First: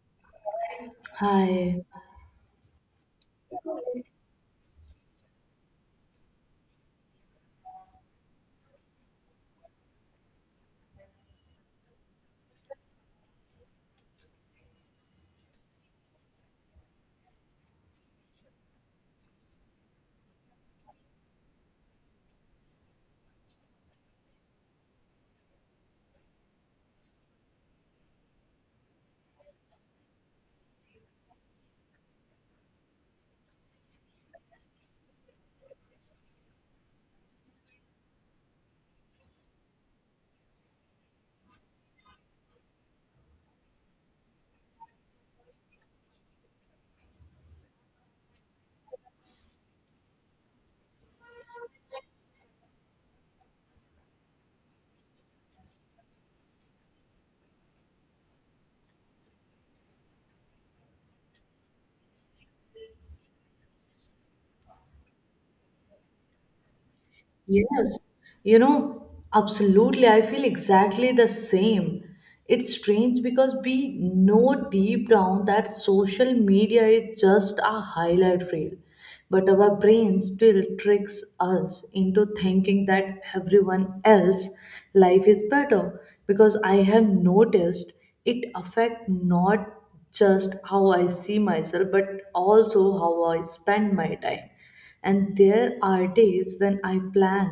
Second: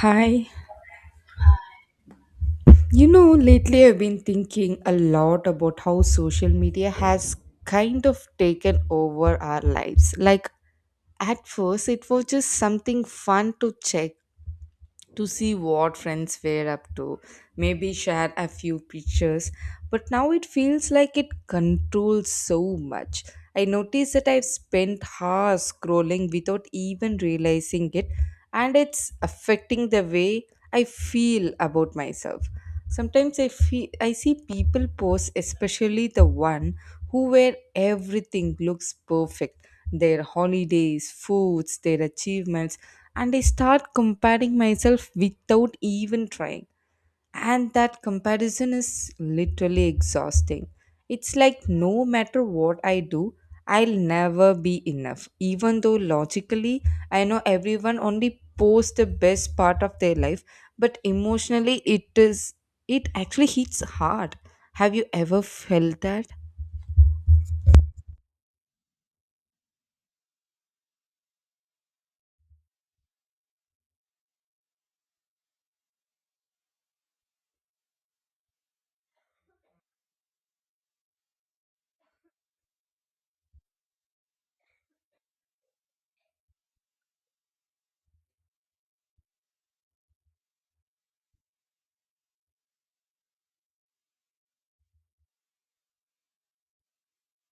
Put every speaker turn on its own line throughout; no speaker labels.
Hi.
Hi.
You know, lately I've been thinking a lot about how social media has kind of taken over our lives. Like, at first, it was just something fun to check to see what friends were up to, maybe share a few pictures. But now it feels like it controls so much. I notice that I've spent hours scrolling without even realizing it, and it's affecting the way I feel about myself. Sometimes I feel I see people post, especially the one who where everything looks perfect, their holidays, foods, their achievements and I start comparing myself without even trying. And that comparison is literally exhausting. It's like no matter what I do, I'll never be enough, even though logically I know everyone only posts the best part of their life, but emotionally it actually hits hard. Have you ever felt that?
Yes. You know, absolutely. I feel exactly the same. It's strange because we know deep down that social media is just a highlight reel, but our brain still tricks us into thinking that everyone else life is better because I have noticed it affect not just how I see myself but also how I spend my time. And there are days when I plan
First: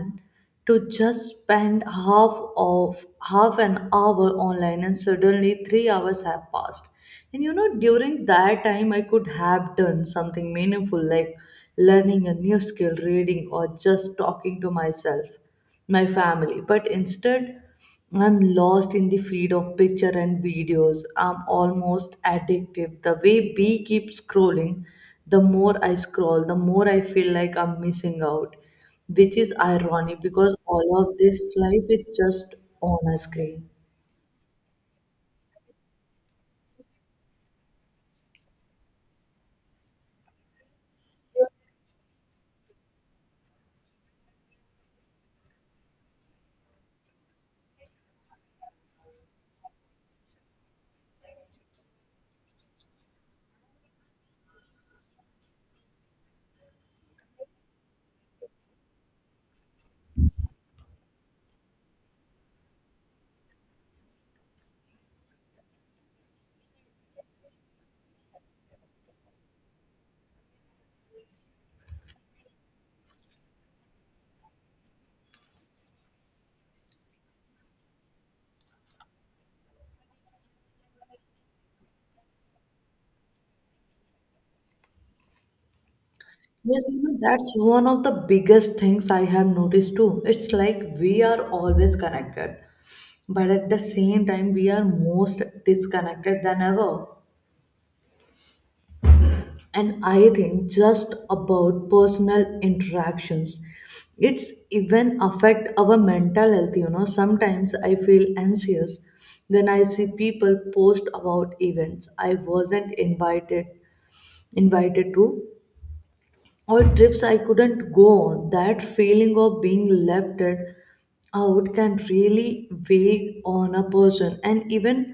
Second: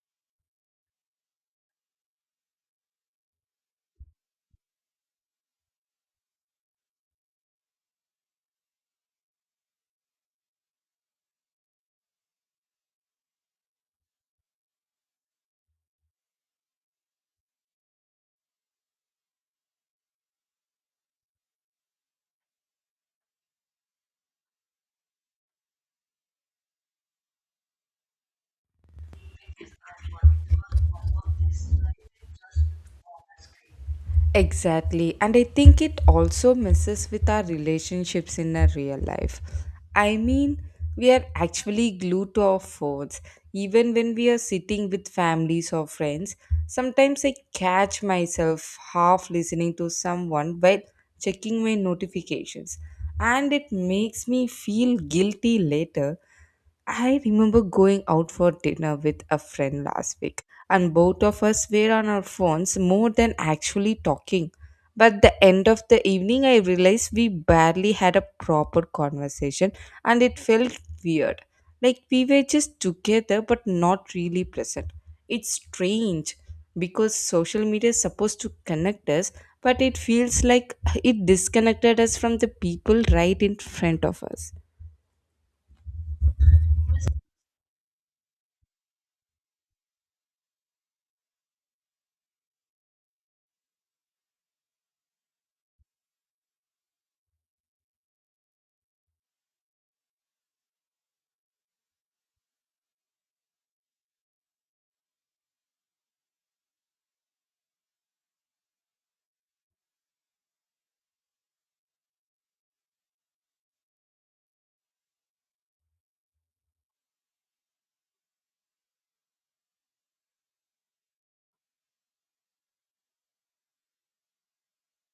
to just spend of half an hour online and suddenly 3 hours have passed. And you know, during that time I could have done something meaningful like learning a new skill, reading, or just talking to myself, my family, but instead I'm lost in the feed of picture and videos. I'm almost addictive. The way B keeps scrolling, the more I scroll, the more I feel like I'm missing out, which is ironic because all of this life is just on a screen.
Exactly. And I think it also messes with our relationships in a real life. I mean, we are actually glued to our phones. Even when we are sitting with families or friends, sometimes I catch myself half listening to someone while checking my notifications. And it makes me feel guilty later. I remember going out for dinner with a friend last week, and both of us were on our phones more than actually talking. But the end of the evening, I realized we barely had a proper conversation, and it felt weird. Like we were just together but not really present. It's strange because social media is supposed to connect us, but it feels like it disconnected us from the people right in front of us.
Yes, you know, that's one of the biggest things I have noticed too. It's like we are always connected, but at the same time, we are most disconnected than ever. And I think just about personal interactions, it's even affect our mental health. You know, sometimes I feel anxious when I see people post about events I wasn't invited to, or trips I couldn't go on. That feeling of being left it out can really weigh on a person. And even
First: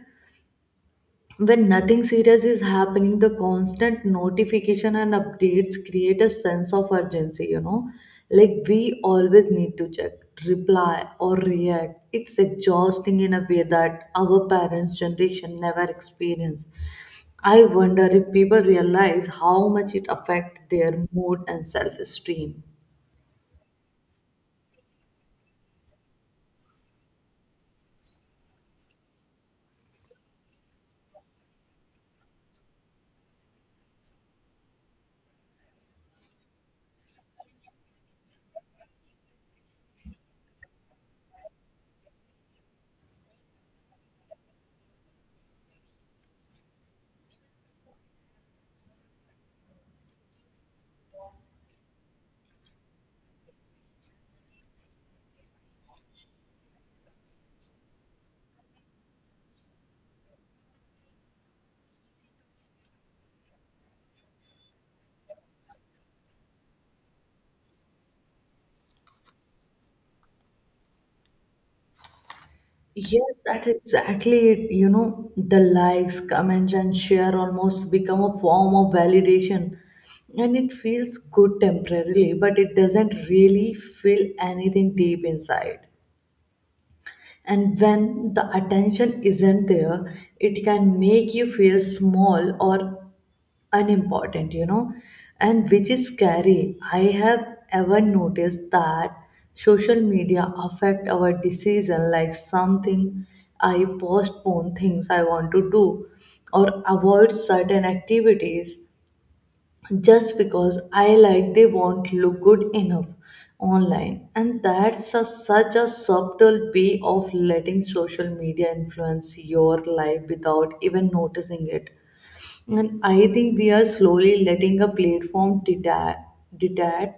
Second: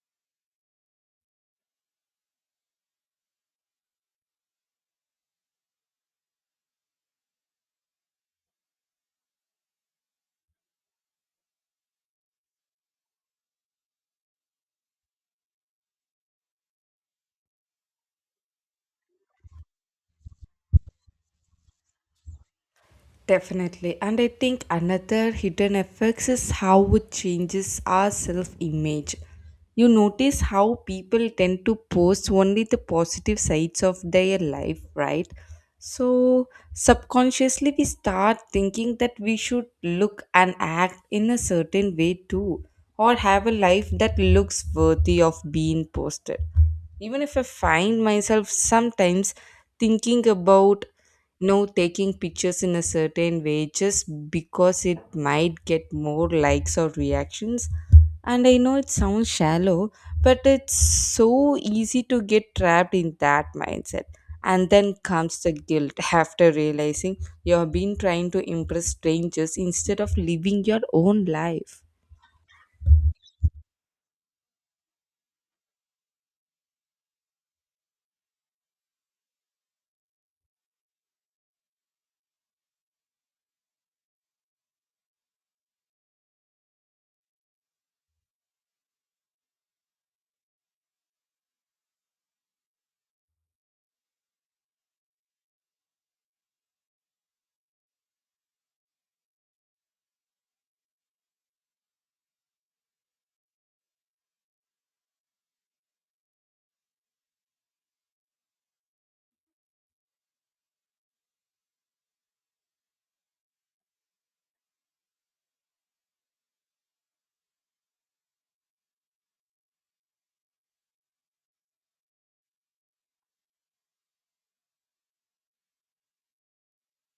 when nothing serious is happening, the constant notification and updates create a sense of urgency, you know, like we always need to check, reply, or react. It's exhausting in a way that our parents generation never experienced. I wonder if people realize how much it affects their mood and self esteem.
Definitely. And I think another hidden effects is how it changes our self image. You notice how people tend to post only the positive sides of their life, right? So, subconsciously, we start thinking that we should look and act in a certain way too, or have a life that looks worthy of being posted. Even if I find myself sometimes thinking about no taking pictures in a certain way just because it might get more likes or reactions. And I know it sounds shallow, but it's so easy to get trapped in that mindset. And then comes the guilt after realizing you have been trying to impress strangers instead of living your own life.
Yes, that's exactly it. You know, the likes, comments, and share almost become a form of validation. And it feels good temporarily, but it doesn't really feel anything deep inside. And when the attention isn't there, it can make you feel small or unimportant, you know, and which is scary. I have ever noticed that social media affect our decision like something. I postpone things I want to do or avoid certain activities just because I like they won't look good enough online. And that's a, such a subtle way of letting social media influence your life without even noticing it. And I think we are slowly letting a platform dictate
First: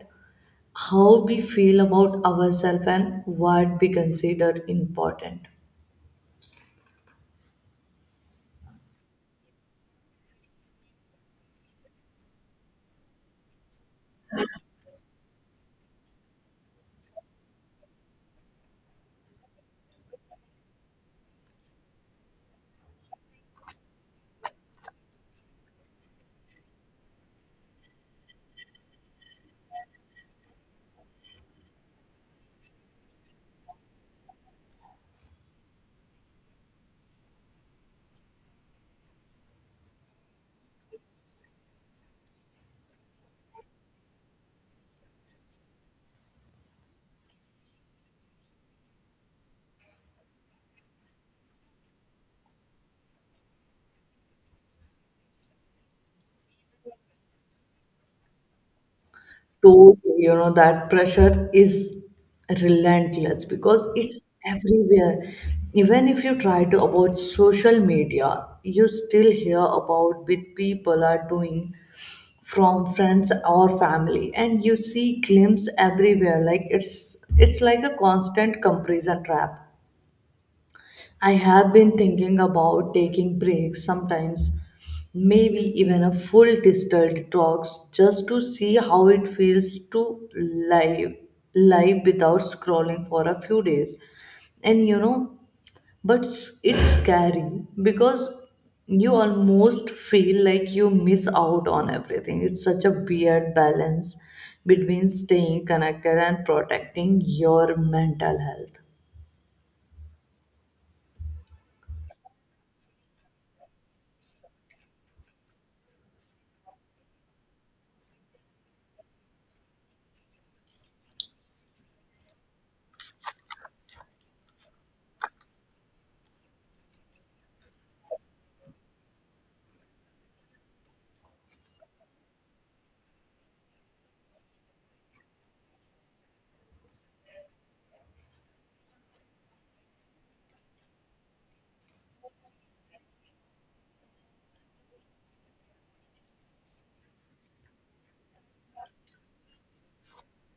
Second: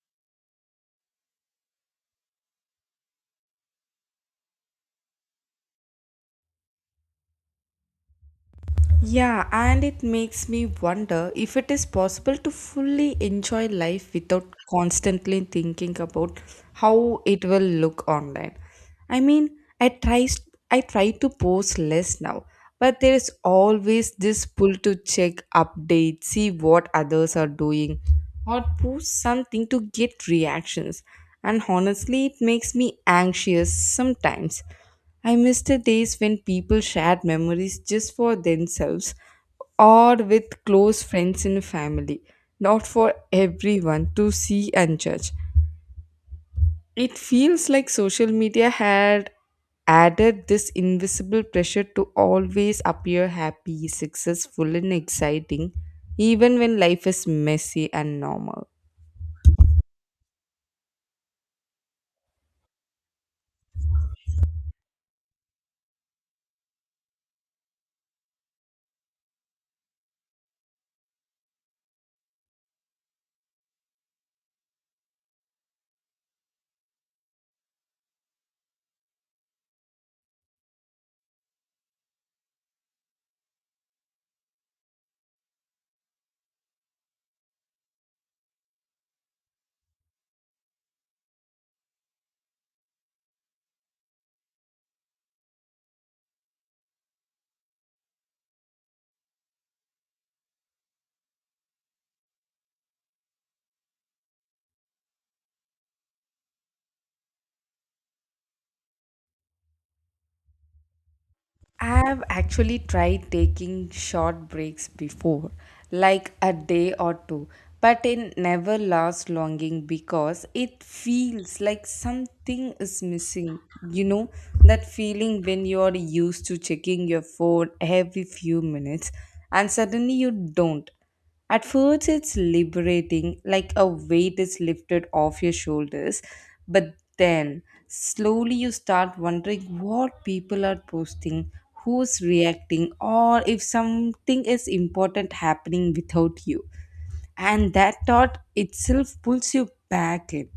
how we feel about ourselves and what we consider important.
Yeah, and it makes me wonder if it is possible to fully enjoy life without constantly thinking about how it will look online. I mean, I try I try to post less now, but there is always this pull to check updates, see what others are doing, or post something to get reactions. And honestly, it makes me anxious sometimes. I miss the days when people shared memories just for themselves or with close friends and family, not for everyone to see and judge. It feels like social media had added this invisible pressure to always appear happy, successful, and exciting, even when life is messy and normal.
To, you know, that pressure is relentless because it's everywhere. Even if you try to avoid social media, you still hear about what people are doing from friends or family, and you see glimpse everywhere. Like it's like a constant comparison trap. I have been thinking about taking breaks sometimes, maybe even a full distilled talks, just to see how it feels to live without scrolling for a few days. And you know, it's scary because you almost feel like you miss out on everything. It's such a weird balance between staying connected and protecting your mental health.
I've actually tried taking short breaks before, like a day or two, but it never lasts longing because it feels like something is missing. You know, that feeling when you're used to checking your phone every few minutes and suddenly you don't. At first, it's liberating, like a weight is lifted off your shoulders. But then, slowly, you start wondering what people are posting, who's reacting, or if something is important happening without you. And that thought itself pulls you back in.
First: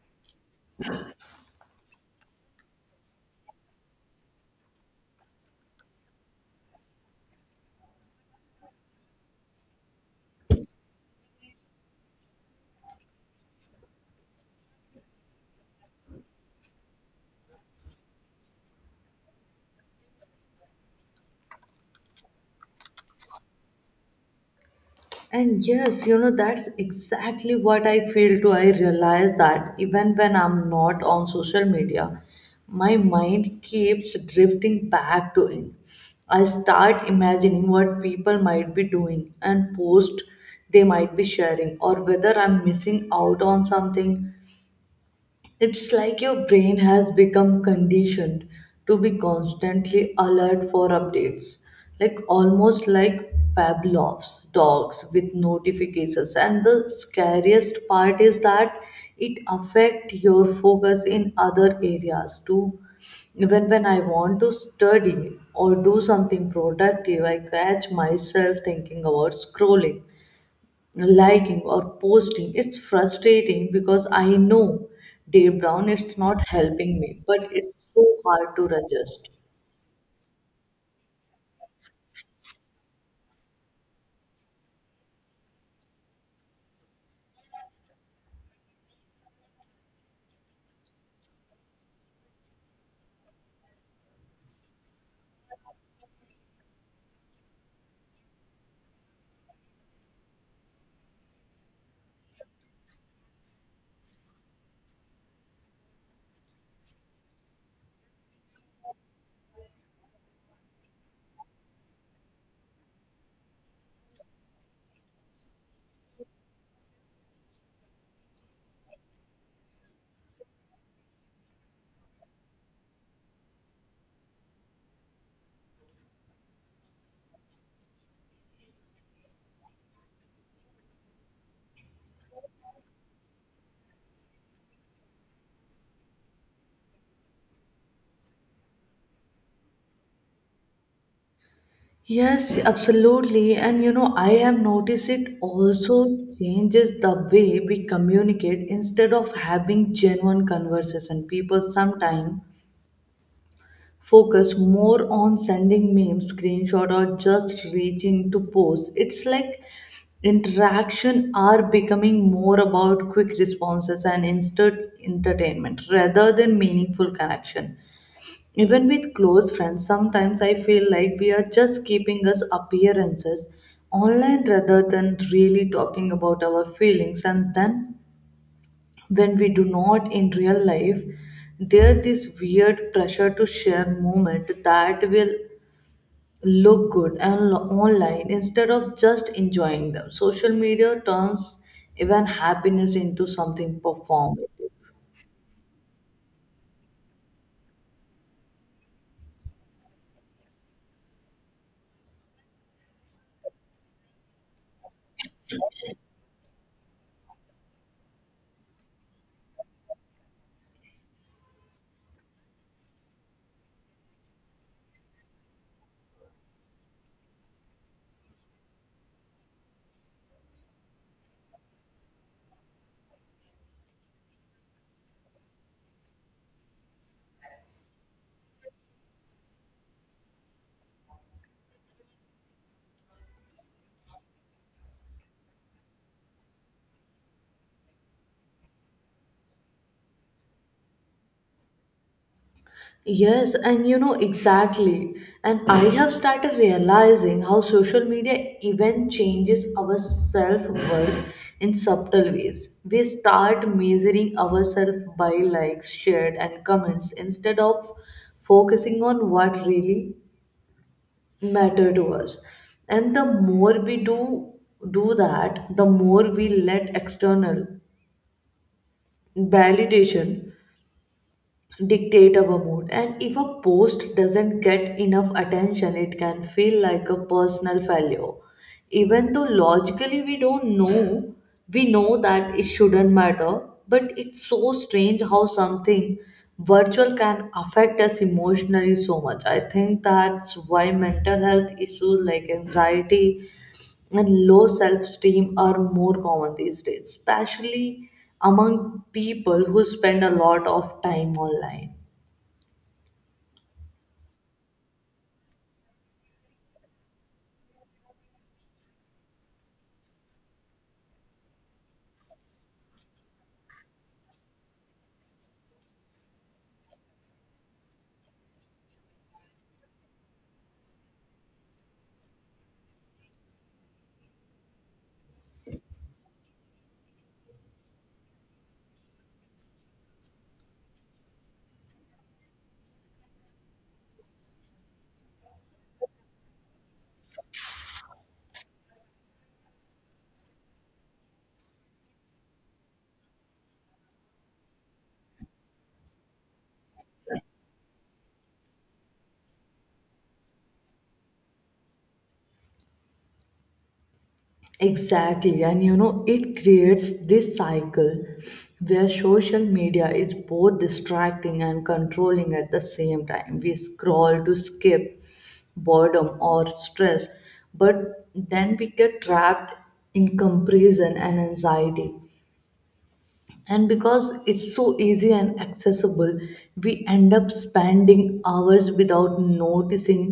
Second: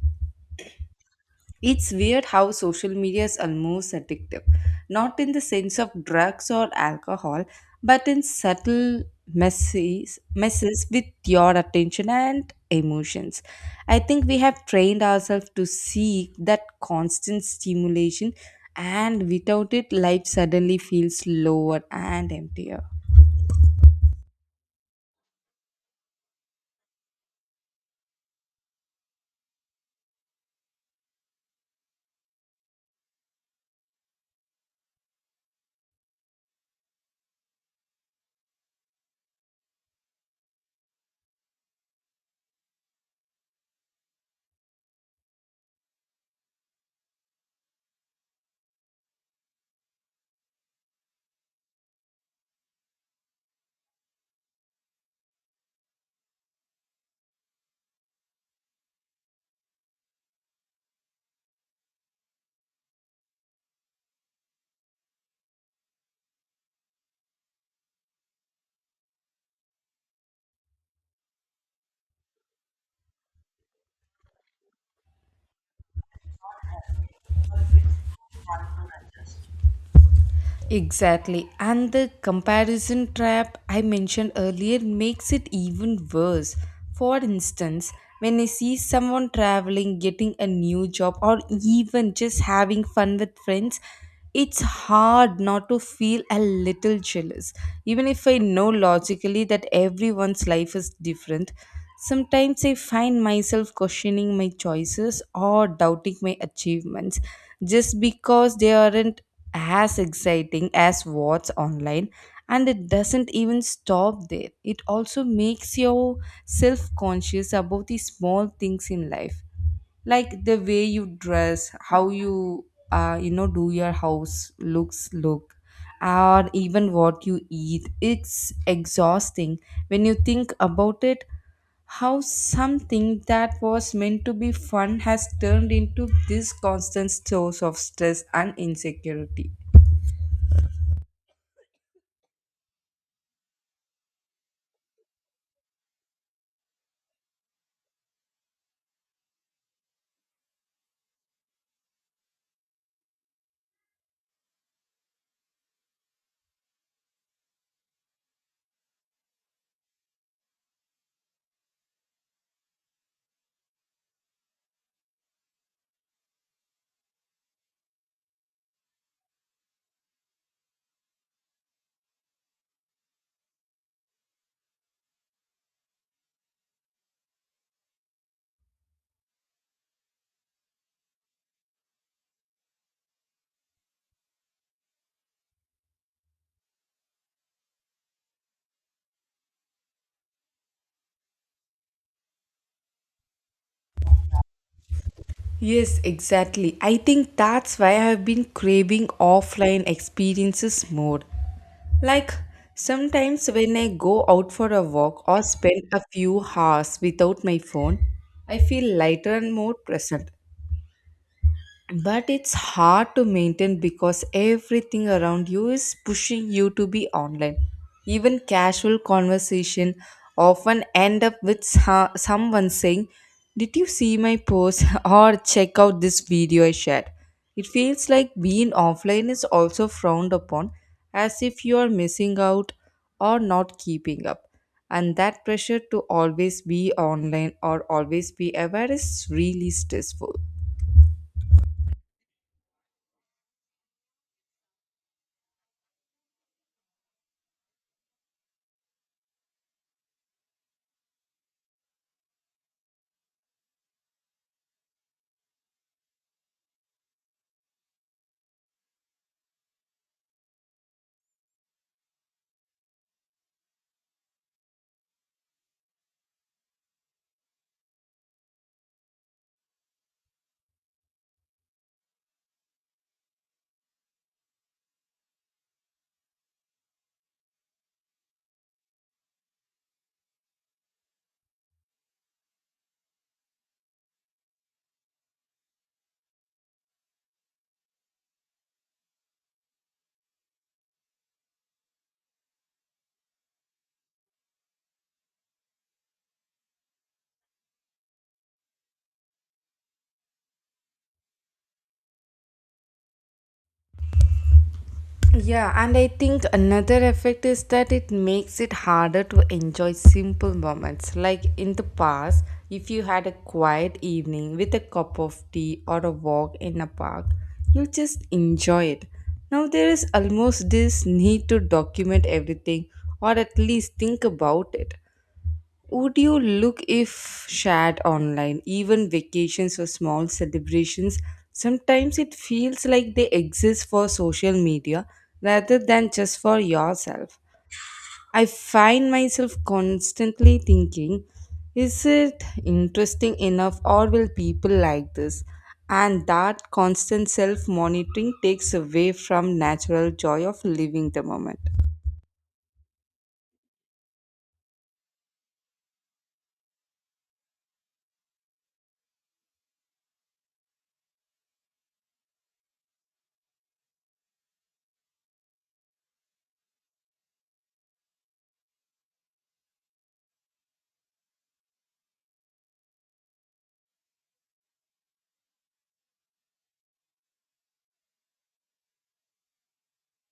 It's weird how social media is almost addictive, not in the sense of drugs or alcohol, but in subtle messes with your attention and emotions. I think we have trained ourselves to seek that constant stimulation, and without it, life suddenly feels lower and emptier.
And yes, you know, that's exactly what I feel too. I realize that even when I'm not on social media, my mind keeps drifting back to it. I start imagining what people might be doing and post they might be sharing, or whether I'm missing out on something. It's like your brain has become conditioned to be constantly alert for updates, like almost like Pavlov's dogs with notifications. And the scariest part is that it affects your focus in other areas too. Even when I want to study or do something productive, I catch myself thinking about scrolling, liking, or posting. It's frustrating because I know deep down it's not helping me, but it's so hard to adjust.
Exactly. And the comparison trap I mentioned earlier makes it even worse. For instance, when I see someone traveling, getting a new job, or even just having fun with friends, it's hard not to feel a little jealous. Even if I know logically that everyone's life is different, sometimes I find myself questioning my choices or doubting my achievements just because they aren't as exciting as what's online and it doesn't even stop there. It also makes you self conscious about the small things in life like the way you dress, how you you know do your house look, or even what you eat. It's exhausting when you think about it how something that was meant to be fun has turned into this constant source of stress and insecurity.
Yes, absolutely. And you know, I have noticed it also changes the way we communicate. Instead of having genuine conversation, people sometimes focus more on sending memes, screenshot, or just reaching to post. It's like interaction are becoming more about quick responses and instant entertainment rather than meaningful connection. Even with close friends, sometimes I feel like we are just keeping us appearances online rather than really talking about our feelings. And then when we do not in real life, there this weird pressure to share moment that will look good and online instead of just enjoying them. Social media turns even happiness into something performed.
Yes, exactly. I think that's why I've been craving offline experiences more. Like sometimes when I go out for a walk or spend a few hours without my phone, I feel lighter and more present. But it's hard to maintain because everything around you is pushing you to be online. Even casual conversation often end up with someone saying, "Did you see my post or check out this video I shared?" It feels like being offline is also frowned upon as if you are missing out or not keeping up. And that pressure to always be online or always be aware is really stressful.
Yes, and you know exactly. And I have started realizing how social media even changes our self worth in subtle ways. We start measuring ourselves by likes, shared, and comments instead of focusing on what really matter to us. And the more we do that, the more we let external validation dictate our mood. And if a post doesn't get enough attention, it can feel like a personal failure, even though logically we know that it shouldn't matter. But it's so strange how something virtual can affect us emotionally so much. I think that's why mental health issues like anxiety and low self esteem are more common these days, especially among people who spend a lot of time online.
Yeah, and I think another effect is that it makes it harder to enjoy simple moments. Like in the past, if you had a quiet evening with a cup of tea or a walk in a park, you just enjoy it. Now there is almost this need to document everything or at least think about it. Would you look if shared online, even vacations or small celebrations? Sometimes it feels like they exist for social media rather than just for yourself. I find myself constantly thinking, is it interesting enough or will people like this? And that constant self monitoring takes away from natural joy of living the moment.
Exactly, and you know, it creates this cycle where social media is both distracting and controlling at the same time. We scroll to skip boredom or stress, but then we get trapped in comparison and anxiety. And because it's so easy and accessible, we end up spending hours without noticing,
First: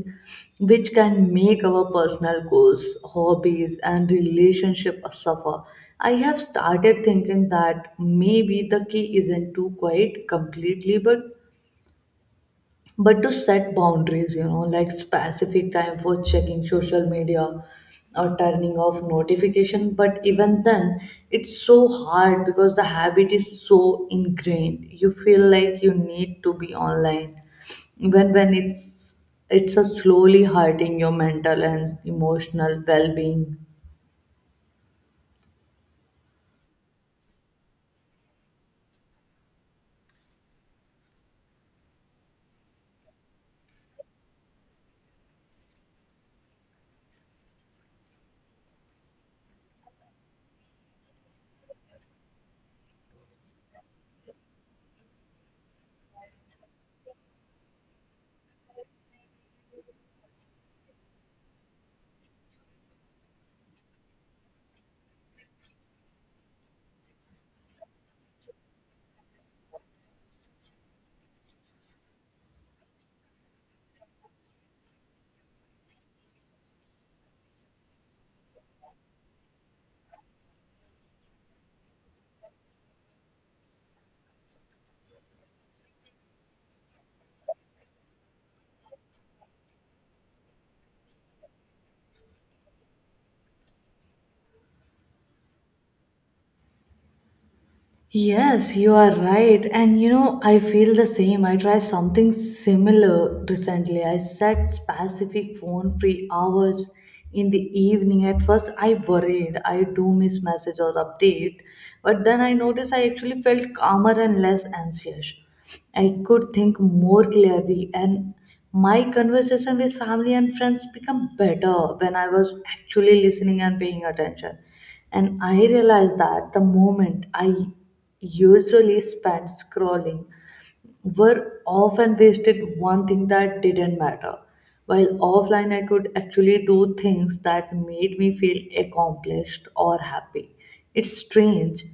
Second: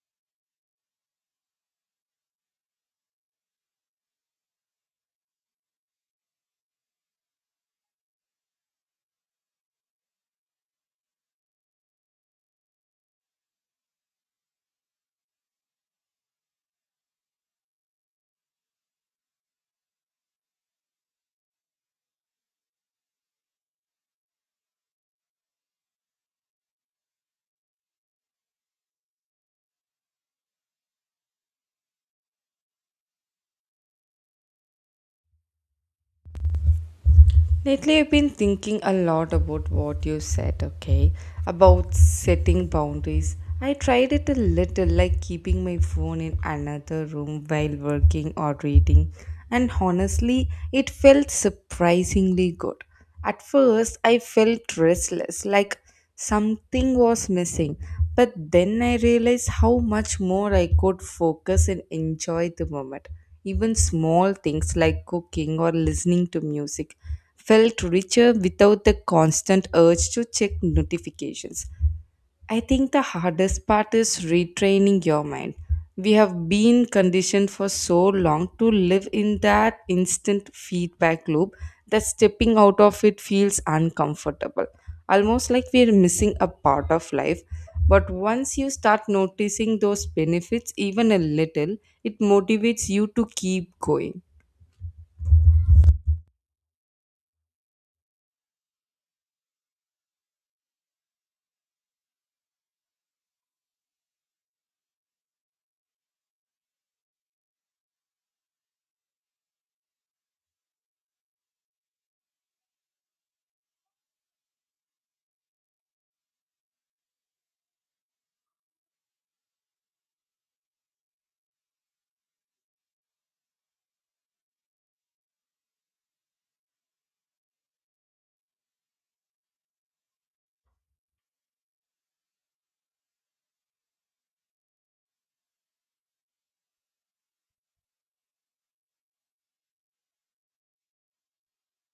which can make our personal goals, hobbies, and relationship suffer. I have started thinking that maybe the key isn't to quit completely, but to set boundaries, you know, like specific time for checking social media or turning off notification. But even then, it's so hard because the habit is so ingrained. You feel like you need to be online even when it's a slowly hurting your mental and emotional well-being.
Lately, I've been thinking a lot about what you said, okay? About setting boundaries. I tried it a little, like keeping my phone in another room while working or reading, and honestly, it felt surprisingly good. At first, I felt restless, like something was missing. But then I realized how much more I could focus and enjoy the moment. Even small things like cooking or listening to music felt richer without the constant urge to check notifications. I think the hardest part is retraining your mind. We have been conditioned for so long to live in that instant feedback loop that stepping out of it feels uncomfortable. Almost like we're missing a part of life. But once you start noticing those benefits, even a little, it motivates you to keep going.
Yes, you are right. And you know, I feel the same. I tried something similar recently. I set specific phone free hours in the evening. At first, I worried I do miss message or update, but then I noticed I actually felt calmer and less anxious. I could think more clearly, and my conversation with family and friends become better when I was actually listening and paying attention. And I realized that the moment I usually spent scrolling were often wasted one thing that didn't matter. While offline, I could actually do things that made me feel accomplished or happy. It's strange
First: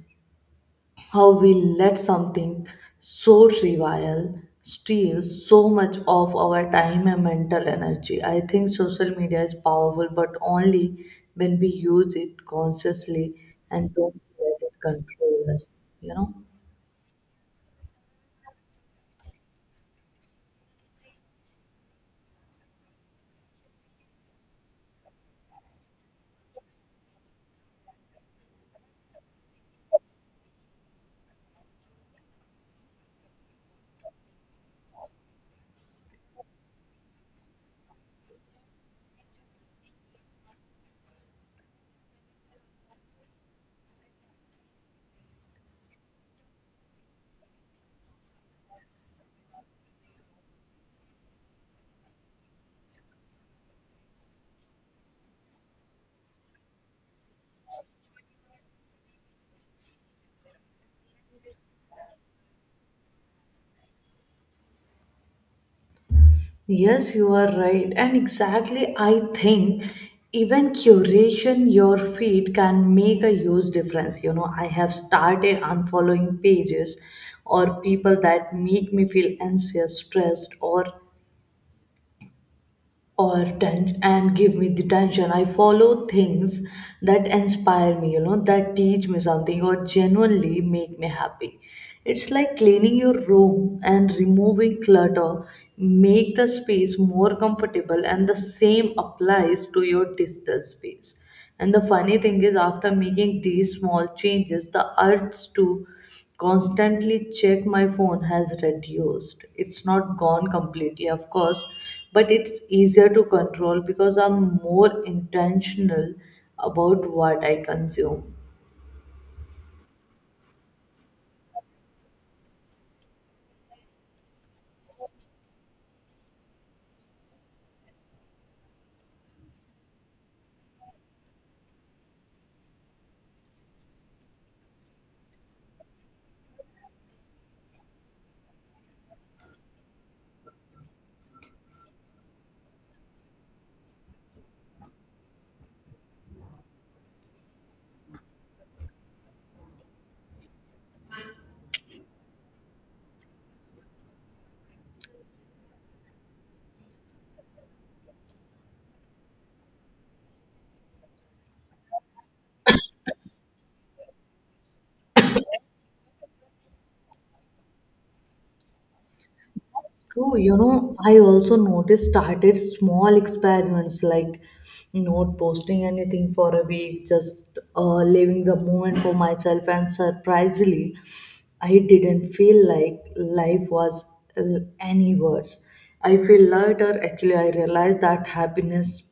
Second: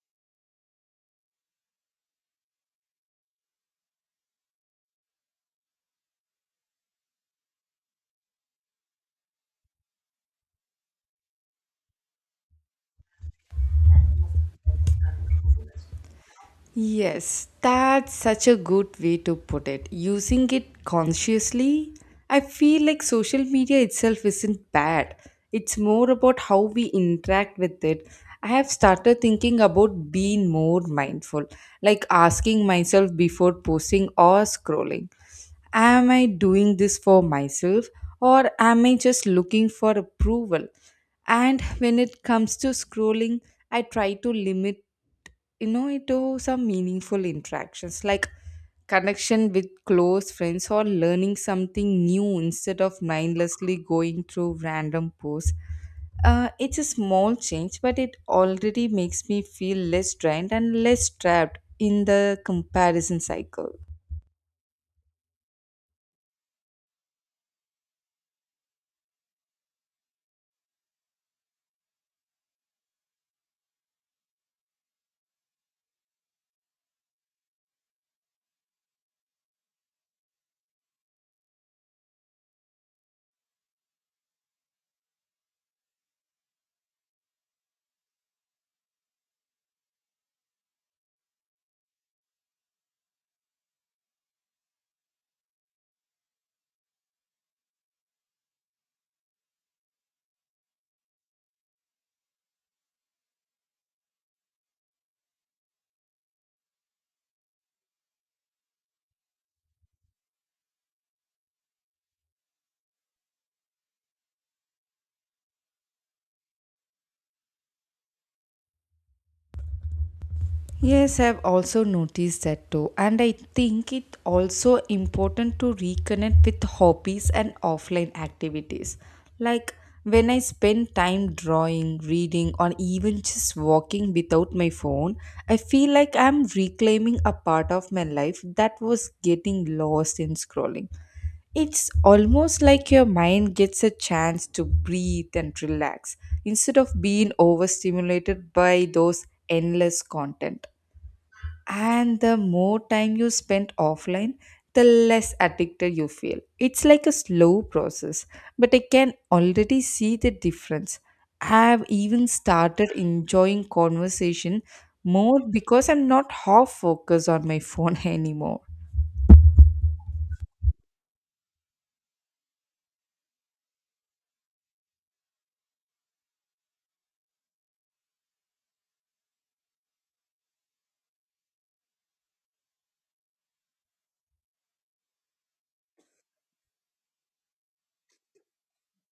how we let something so trivial steal so much of our time and mental energy. I think social media is powerful, but only when we use it consciously and don't let it control us, you know.
Yes, that's such a good way to put it. Using it consciously, I feel like social media itself isn't bad. It's more about how we interact with it. I have started thinking about being more mindful, like asking myself before posting or scrolling, am I doing this for myself or am I just looking for approval? And when it comes to scrolling, I try to limit into some meaningful interactions like connection with close friends or learning something new instead of mindlessly going through random posts. It's a small change but it already makes me feel less drained and less trapped in the comparison cycle.
Yes, you are right. And exactly, I think even curation your feed can make a huge difference. You know, I have started unfollowing pages or people that make me feel anxious, stressed, or and give me the tension. I follow things that inspire me, you know, that teach me something or genuinely make me happy. It's like cleaning your room and removing clutter make the space more comfortable, and the same applies to your digital space. And the funny thing is, after making these small changes, the urge to constantly check my phone has reduced. It's not gone completely, of course, but it's easier to control because I'm more intentional about what I consume.
Yes, I've also noticed that too, and I think it also important to reconnect with hobbies and offline activities. Like when I spend time drawing, reading, or even just walking without my phone, I feel like I'm reclaiming a part of my life that was getting lost in scrolling. It's almost like your mind gets a chance to breathe and relax instead of being overstimulated by those endless content. And the more time you spend offline, the less addicted you feel. It's like a slow process, but I can already see the difference. I've even started enjoying conversation more because I'm not half focused on my phone anymore.
True, you know, I also noticed started small experiments like not posting anything for a week, just living the moment for myself. And surprisingly, I didn't feel like life was any worse. I feel lighter. Actually, I realized that happiness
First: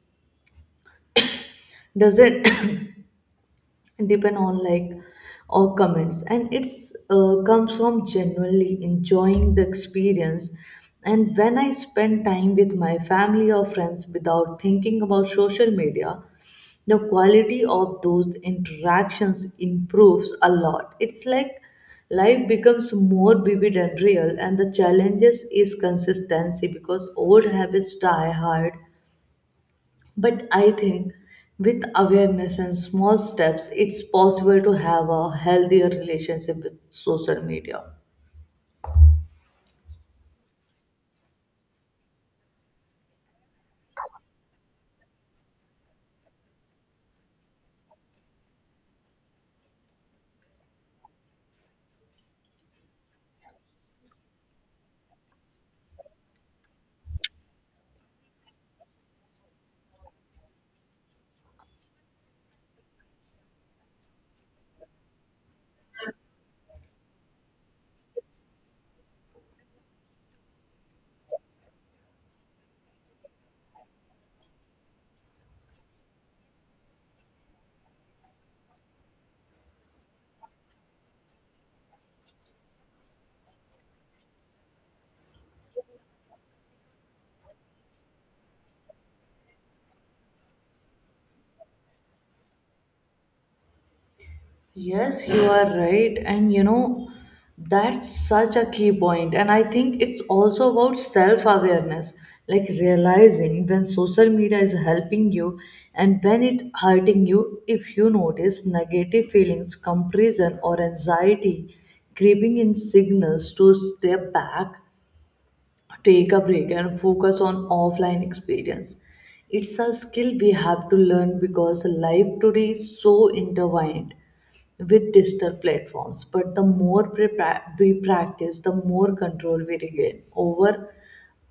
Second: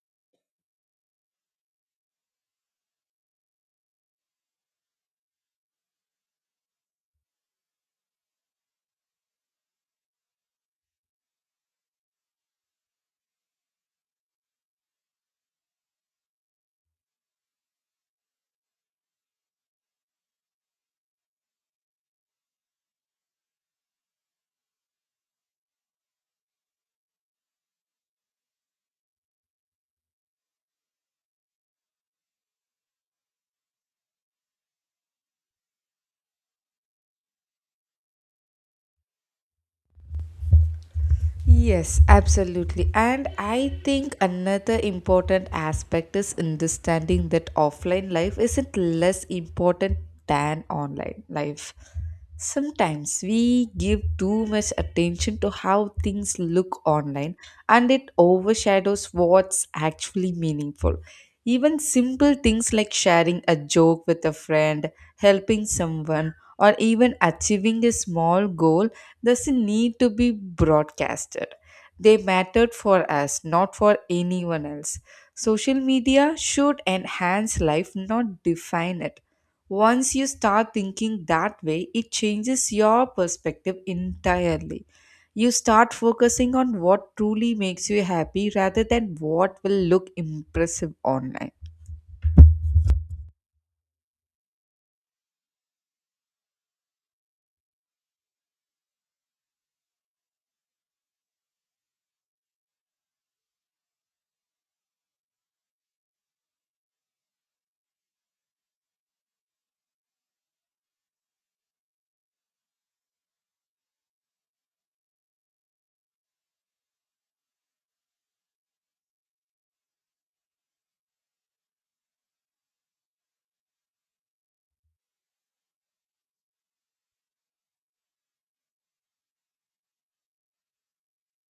doesn't depend on like or comments, and it's, comes from genuinely enjoying the experience. And when I spend time with my family or friends without thinking about social media, the quality of those interactions improves a lot. It's like life becomes more vivid and real. And the challenges is consistency because old habits die hard, but I think with awareness and small steps, it's possible to have a healthier relationship with social media.
Yes, absolutely. And I think another important aspect is understanding that offline life isn't less important than online life. Sometimes we give too much attention to how things look online and it overshadows what's actually meaningful. Even simple things like sharing a joke with a friend, helping someone, or even achieving a small goal doesn't need to be broadcasted. They mattered for us, not for anyone else. Social media should enhance life, not define it. Once you start thinking that way, it changes your perspective entirely. You start focusing on what truly makes you happy rather than what will look impressive online.
Yes, you are right. And you know, that's such a key point. And I think it's also about self awareness, like realizing when social media is helping you and when it hurting you. If you notice negative feelings, comparison, or anxiety creeping in signals to step back, take a break, and focus on offline experience. It's a skill we have to learn because life today is so intertwined with digital platforms. But the more we practice, the more control we regain over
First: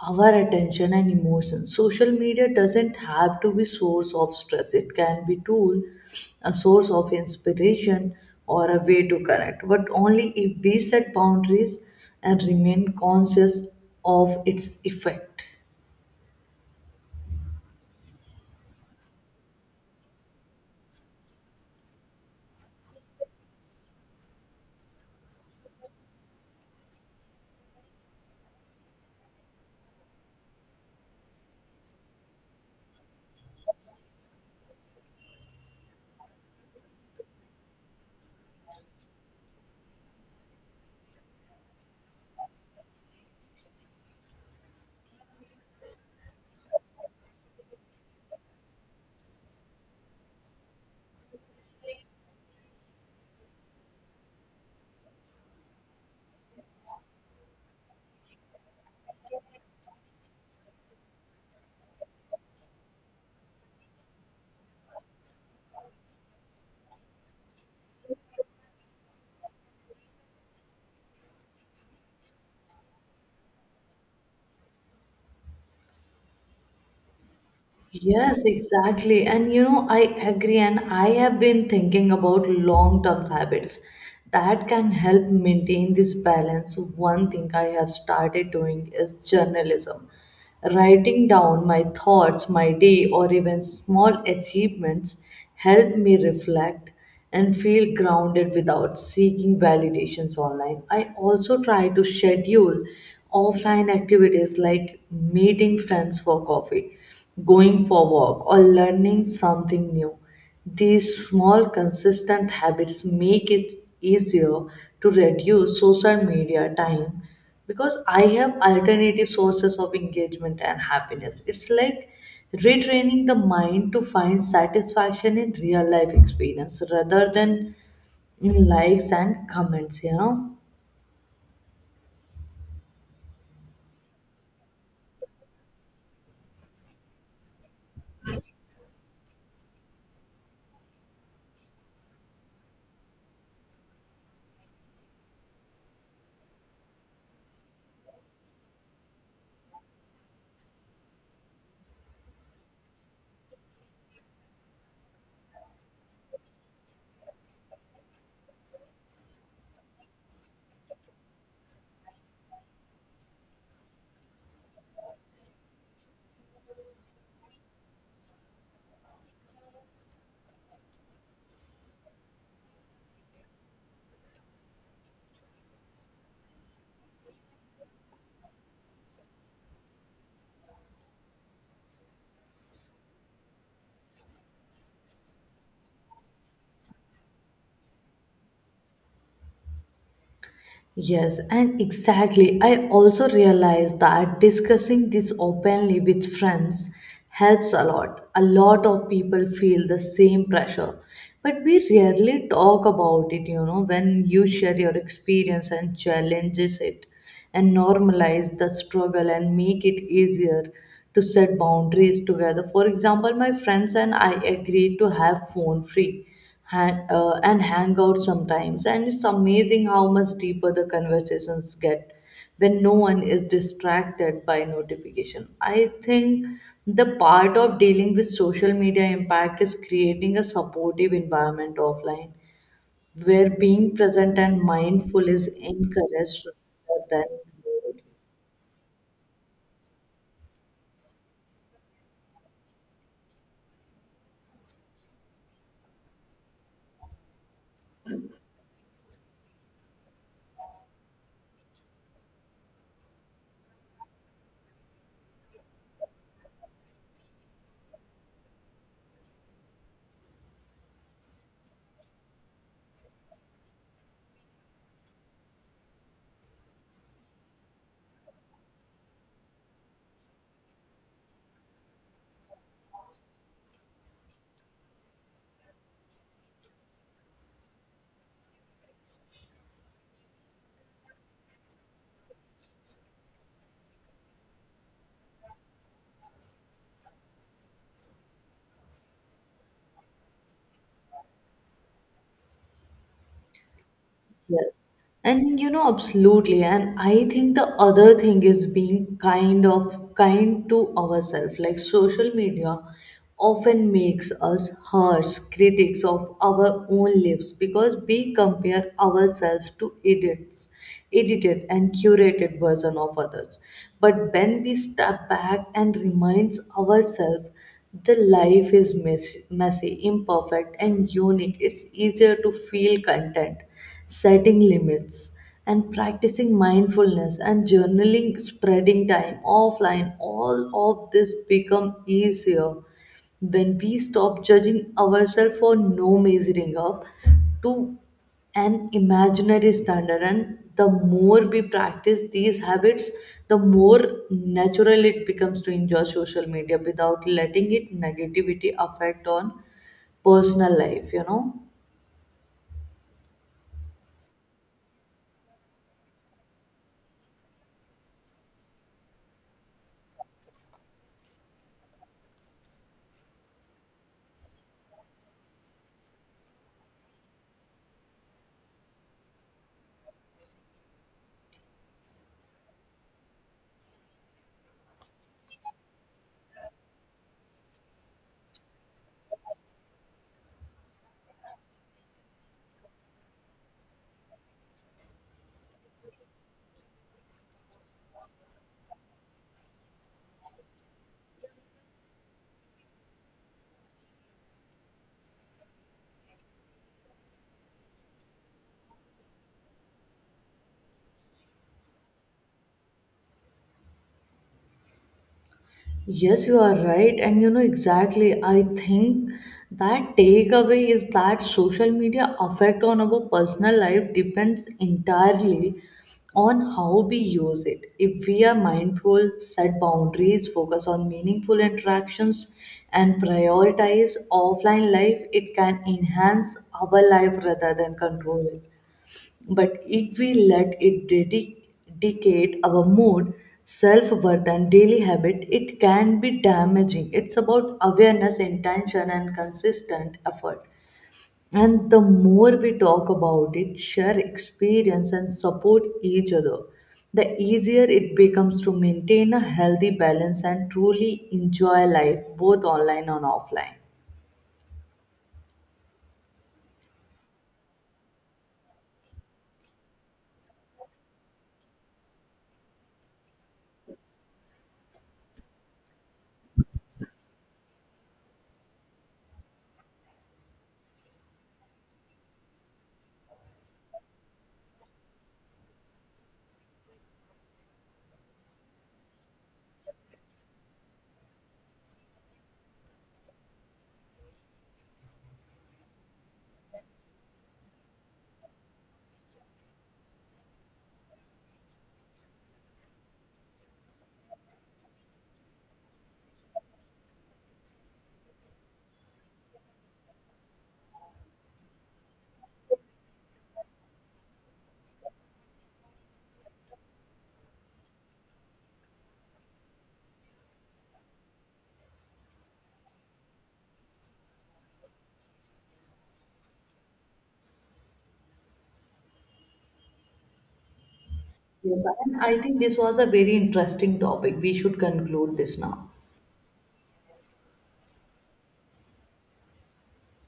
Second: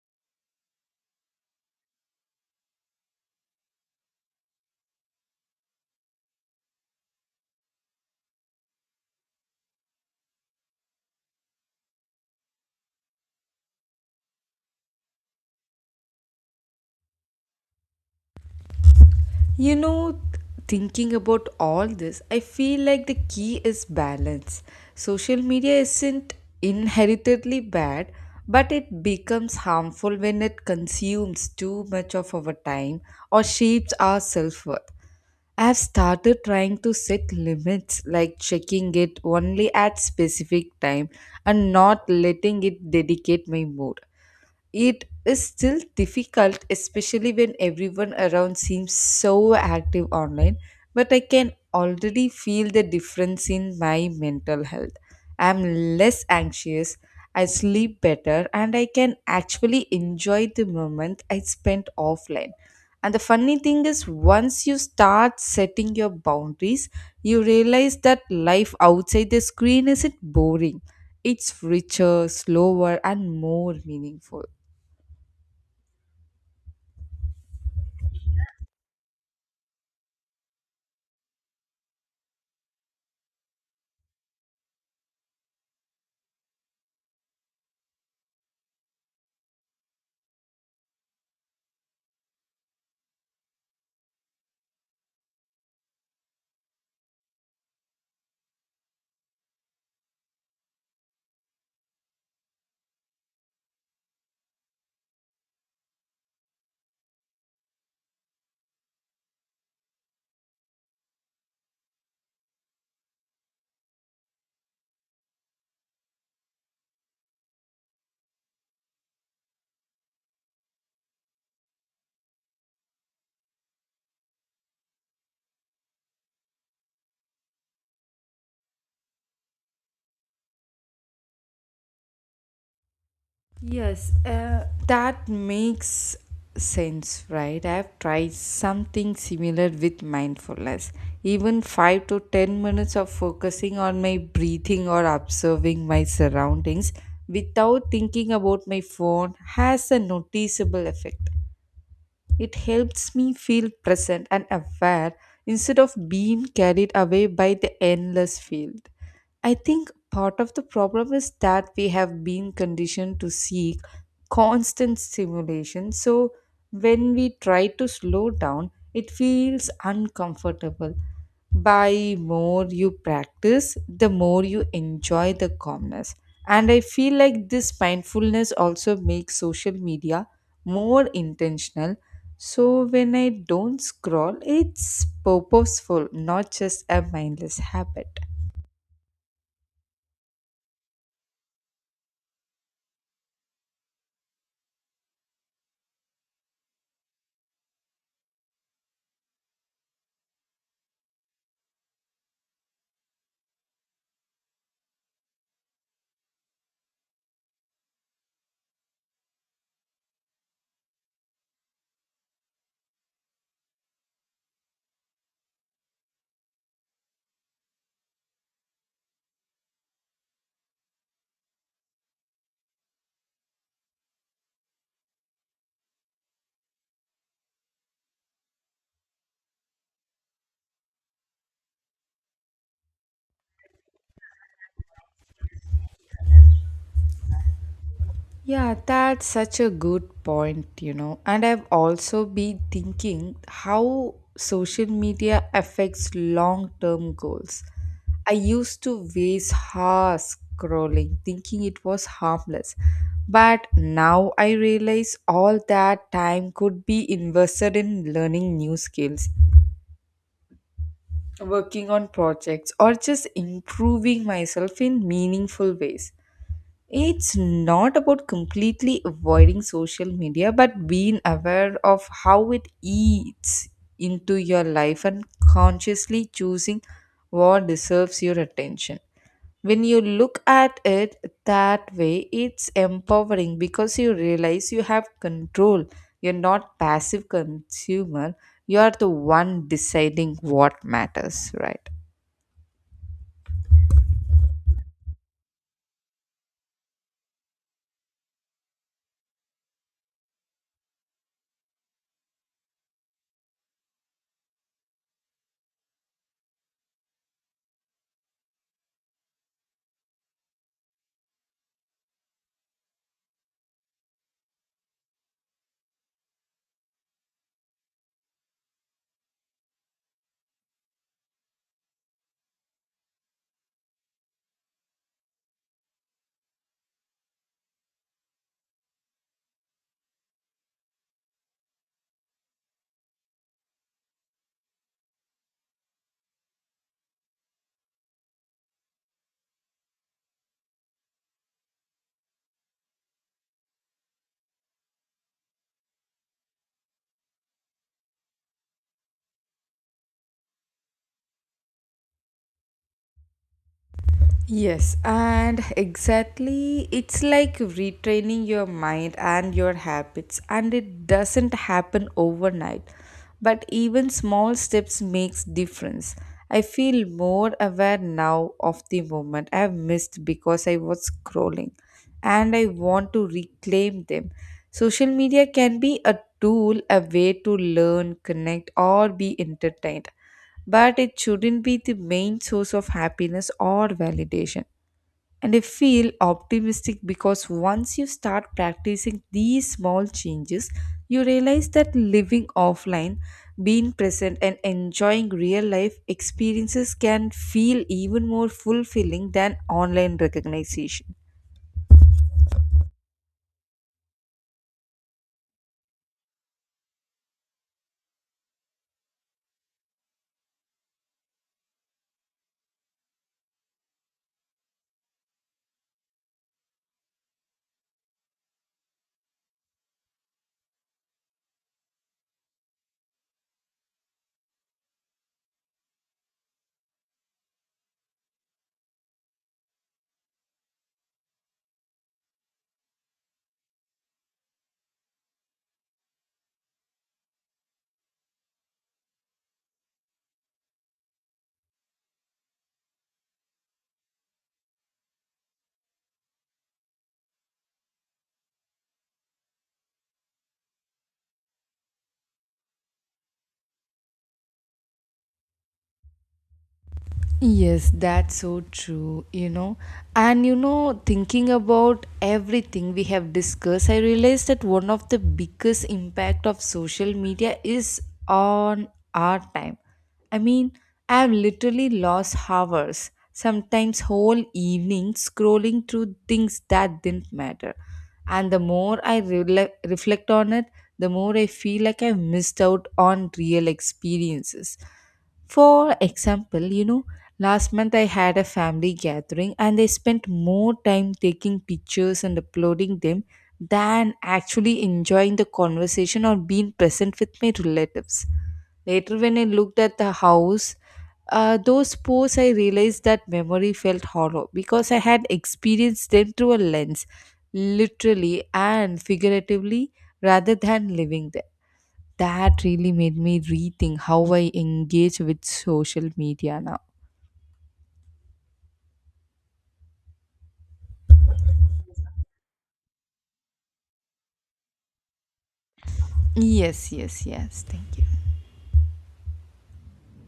our attention and emotion. Social media doesn't have to be source of stress. It can be tool, a source of inspiration, or a way to connect, but only if we set boundaries and remain conscious of its effect.
You know, thinking about all this, I feel like the key is balance. Social media isn't inheritedly bad, but it becomes harmful when it consumes too much of our time or shapes our self worth. I have started trying to set limits, like checking it only at specific time and not letting it dedicate my mood. It is still difficult, especially when everyone around seems so active online, but I can already feel the difference in my mental health. I'm less anxious, I sleep better, and I can actually enjoy the moment I spent offline. And the funny thing is, once you start setting your boundaries, you realize that life outside the screen isn't boring. It's richer, slower, and more meaningful.
Yes, exactly. And you know, I agree. And I have been thinking about long term habits that can help maintain this balance. One thing I have started doing is journalism. Writing down my thoughts, my day, or even small achievements help me reflect and feel grounded without seeking validations online. I also try to schedule offline activities like meeting friends for coffee, going for walk, or learning something new. These small, consistent habits make it easier to reduce social media time because I have alternative sources of engagement and happiness. It's like retraining the mind to find satisfaction in real life experience rather than in likes and comments, you know.
Yes, that makes sense, right? I've tried something similar with mindfulness. Even 5 to 10 minutes of focusing on my breathing or observing my surroundings without thinking about my phone has a noticeable effect. It helps me feel present and aware instead of being carried away by the endless field. I think part of the problem is that we have been conditioned to seek constant stimulation. So when we try to slow down, it feels uncomfortable. By more you practice, the more you enjoy the calmness, and I feel like this mindfulness also makes social media more intentional. So when I don't scroll, it's purposeful, not just a mindless habit.
Yes, and exactly. I also realize that discussing this openly with friends helps a lot. A lot of people feel the same pressure, but we rarely talk about it. You know, when you share your experience and challenges it and normalize the struggle and make it easier to set boundaries together. For example, my friends and I agreed to have phone free and hang out sometimes. And it's amazing how much deeper the conversations get when no one is distracted by notification. I think the part of dealing with social media impact is creating a supportive environment offline where being present and mindful is encouraged rather than ignored.
Yeah, that's such a good point, you know. And I've also been thinking how social media affects long term goals. I used to waste hours scrolling, thinking it was harmless. But now I realize all that time could be invested in learning new skills, working on projects, or just improving myself in meaningful ways. It's not about completely avoiding social media, but being aware of how it eats into your life and consciously choosing what deserves your attention. When you look at it that way, it's empowering because you realize you have control. You're not passive consumer. You are the one deciding what matters, right?
Yes. And you know, absolutely. And I think the other thing is being kind to ourselves. Like social media often makes us harsh critics of our own lives because we compare ourselves to idiots, edited and curated version of others. But when we step back and reminds ourselves the life is messy, imperfect, and unique. It's easier to feel content setting limits, and practicing mindfulness and journaling, spreading time offline. All of this become easier when we stop judging ourselves for no measuring up to an imaginary standard. And the more we practice these habits, the more natural it becomes to enjoy social media without letting it negativity affect on personal life, you know.
Yes, and exactly, it's like retraining your mind and your habits, and it doesn't happen overnight. But even small steps makes difference. I feel more aware now of the moment I've missed because I was scrolling, and I want to reclaim them. Social media can be a tool, a way to learn, connect, or be entertained but it shouldn't be the main source of happiness or validation. And I feel optimistic because once you start practicing these small changes, you realize that living offline, being present, and enjoying real life experiences can feel even more fulfilling than online recognition.
Yes, you are right. And you know exactly, I think that takeaway is that social media effect on our personal life depends entirely on how we use it. If we are mindful, set boundaries, focus on meaningful interactions, and prioritize offline life, it can enhance our life rather than control it. But if we let it dictate our mood, self worth, and daily habit, it can be damaging. It's about awareness, intention, and consistent effort. And the more we talk about it, share experience, and support each other, the easier it becomes to maintain a healthy balance and truly enjoy life, both online and offline.
Yes, that's so true, you know. And you know, thinking about everything we have discussed, I realized that one of the biggest impact of social media is on our time. I mean, I have literally lost hours, sometimes whole evenings scrolling through things that didn't matter. And the more I reflect on it, the more I feel like I've missed out on real experiences. For example, you know, last month I had a family gathering and I spent more time taking pictures and uploading them than actually enjoying the conversation or being present with my relatives. Later, when I looked at the house, those posts, I realized that memory felt hollow because I had experienced them through a lens, literally and figuratively, rather than living them. That really made me rethink how I engage with social media now.
Yes, and I think this was a very interesting topic. We should conclude this now.
Yes, yes, yes. Thank you.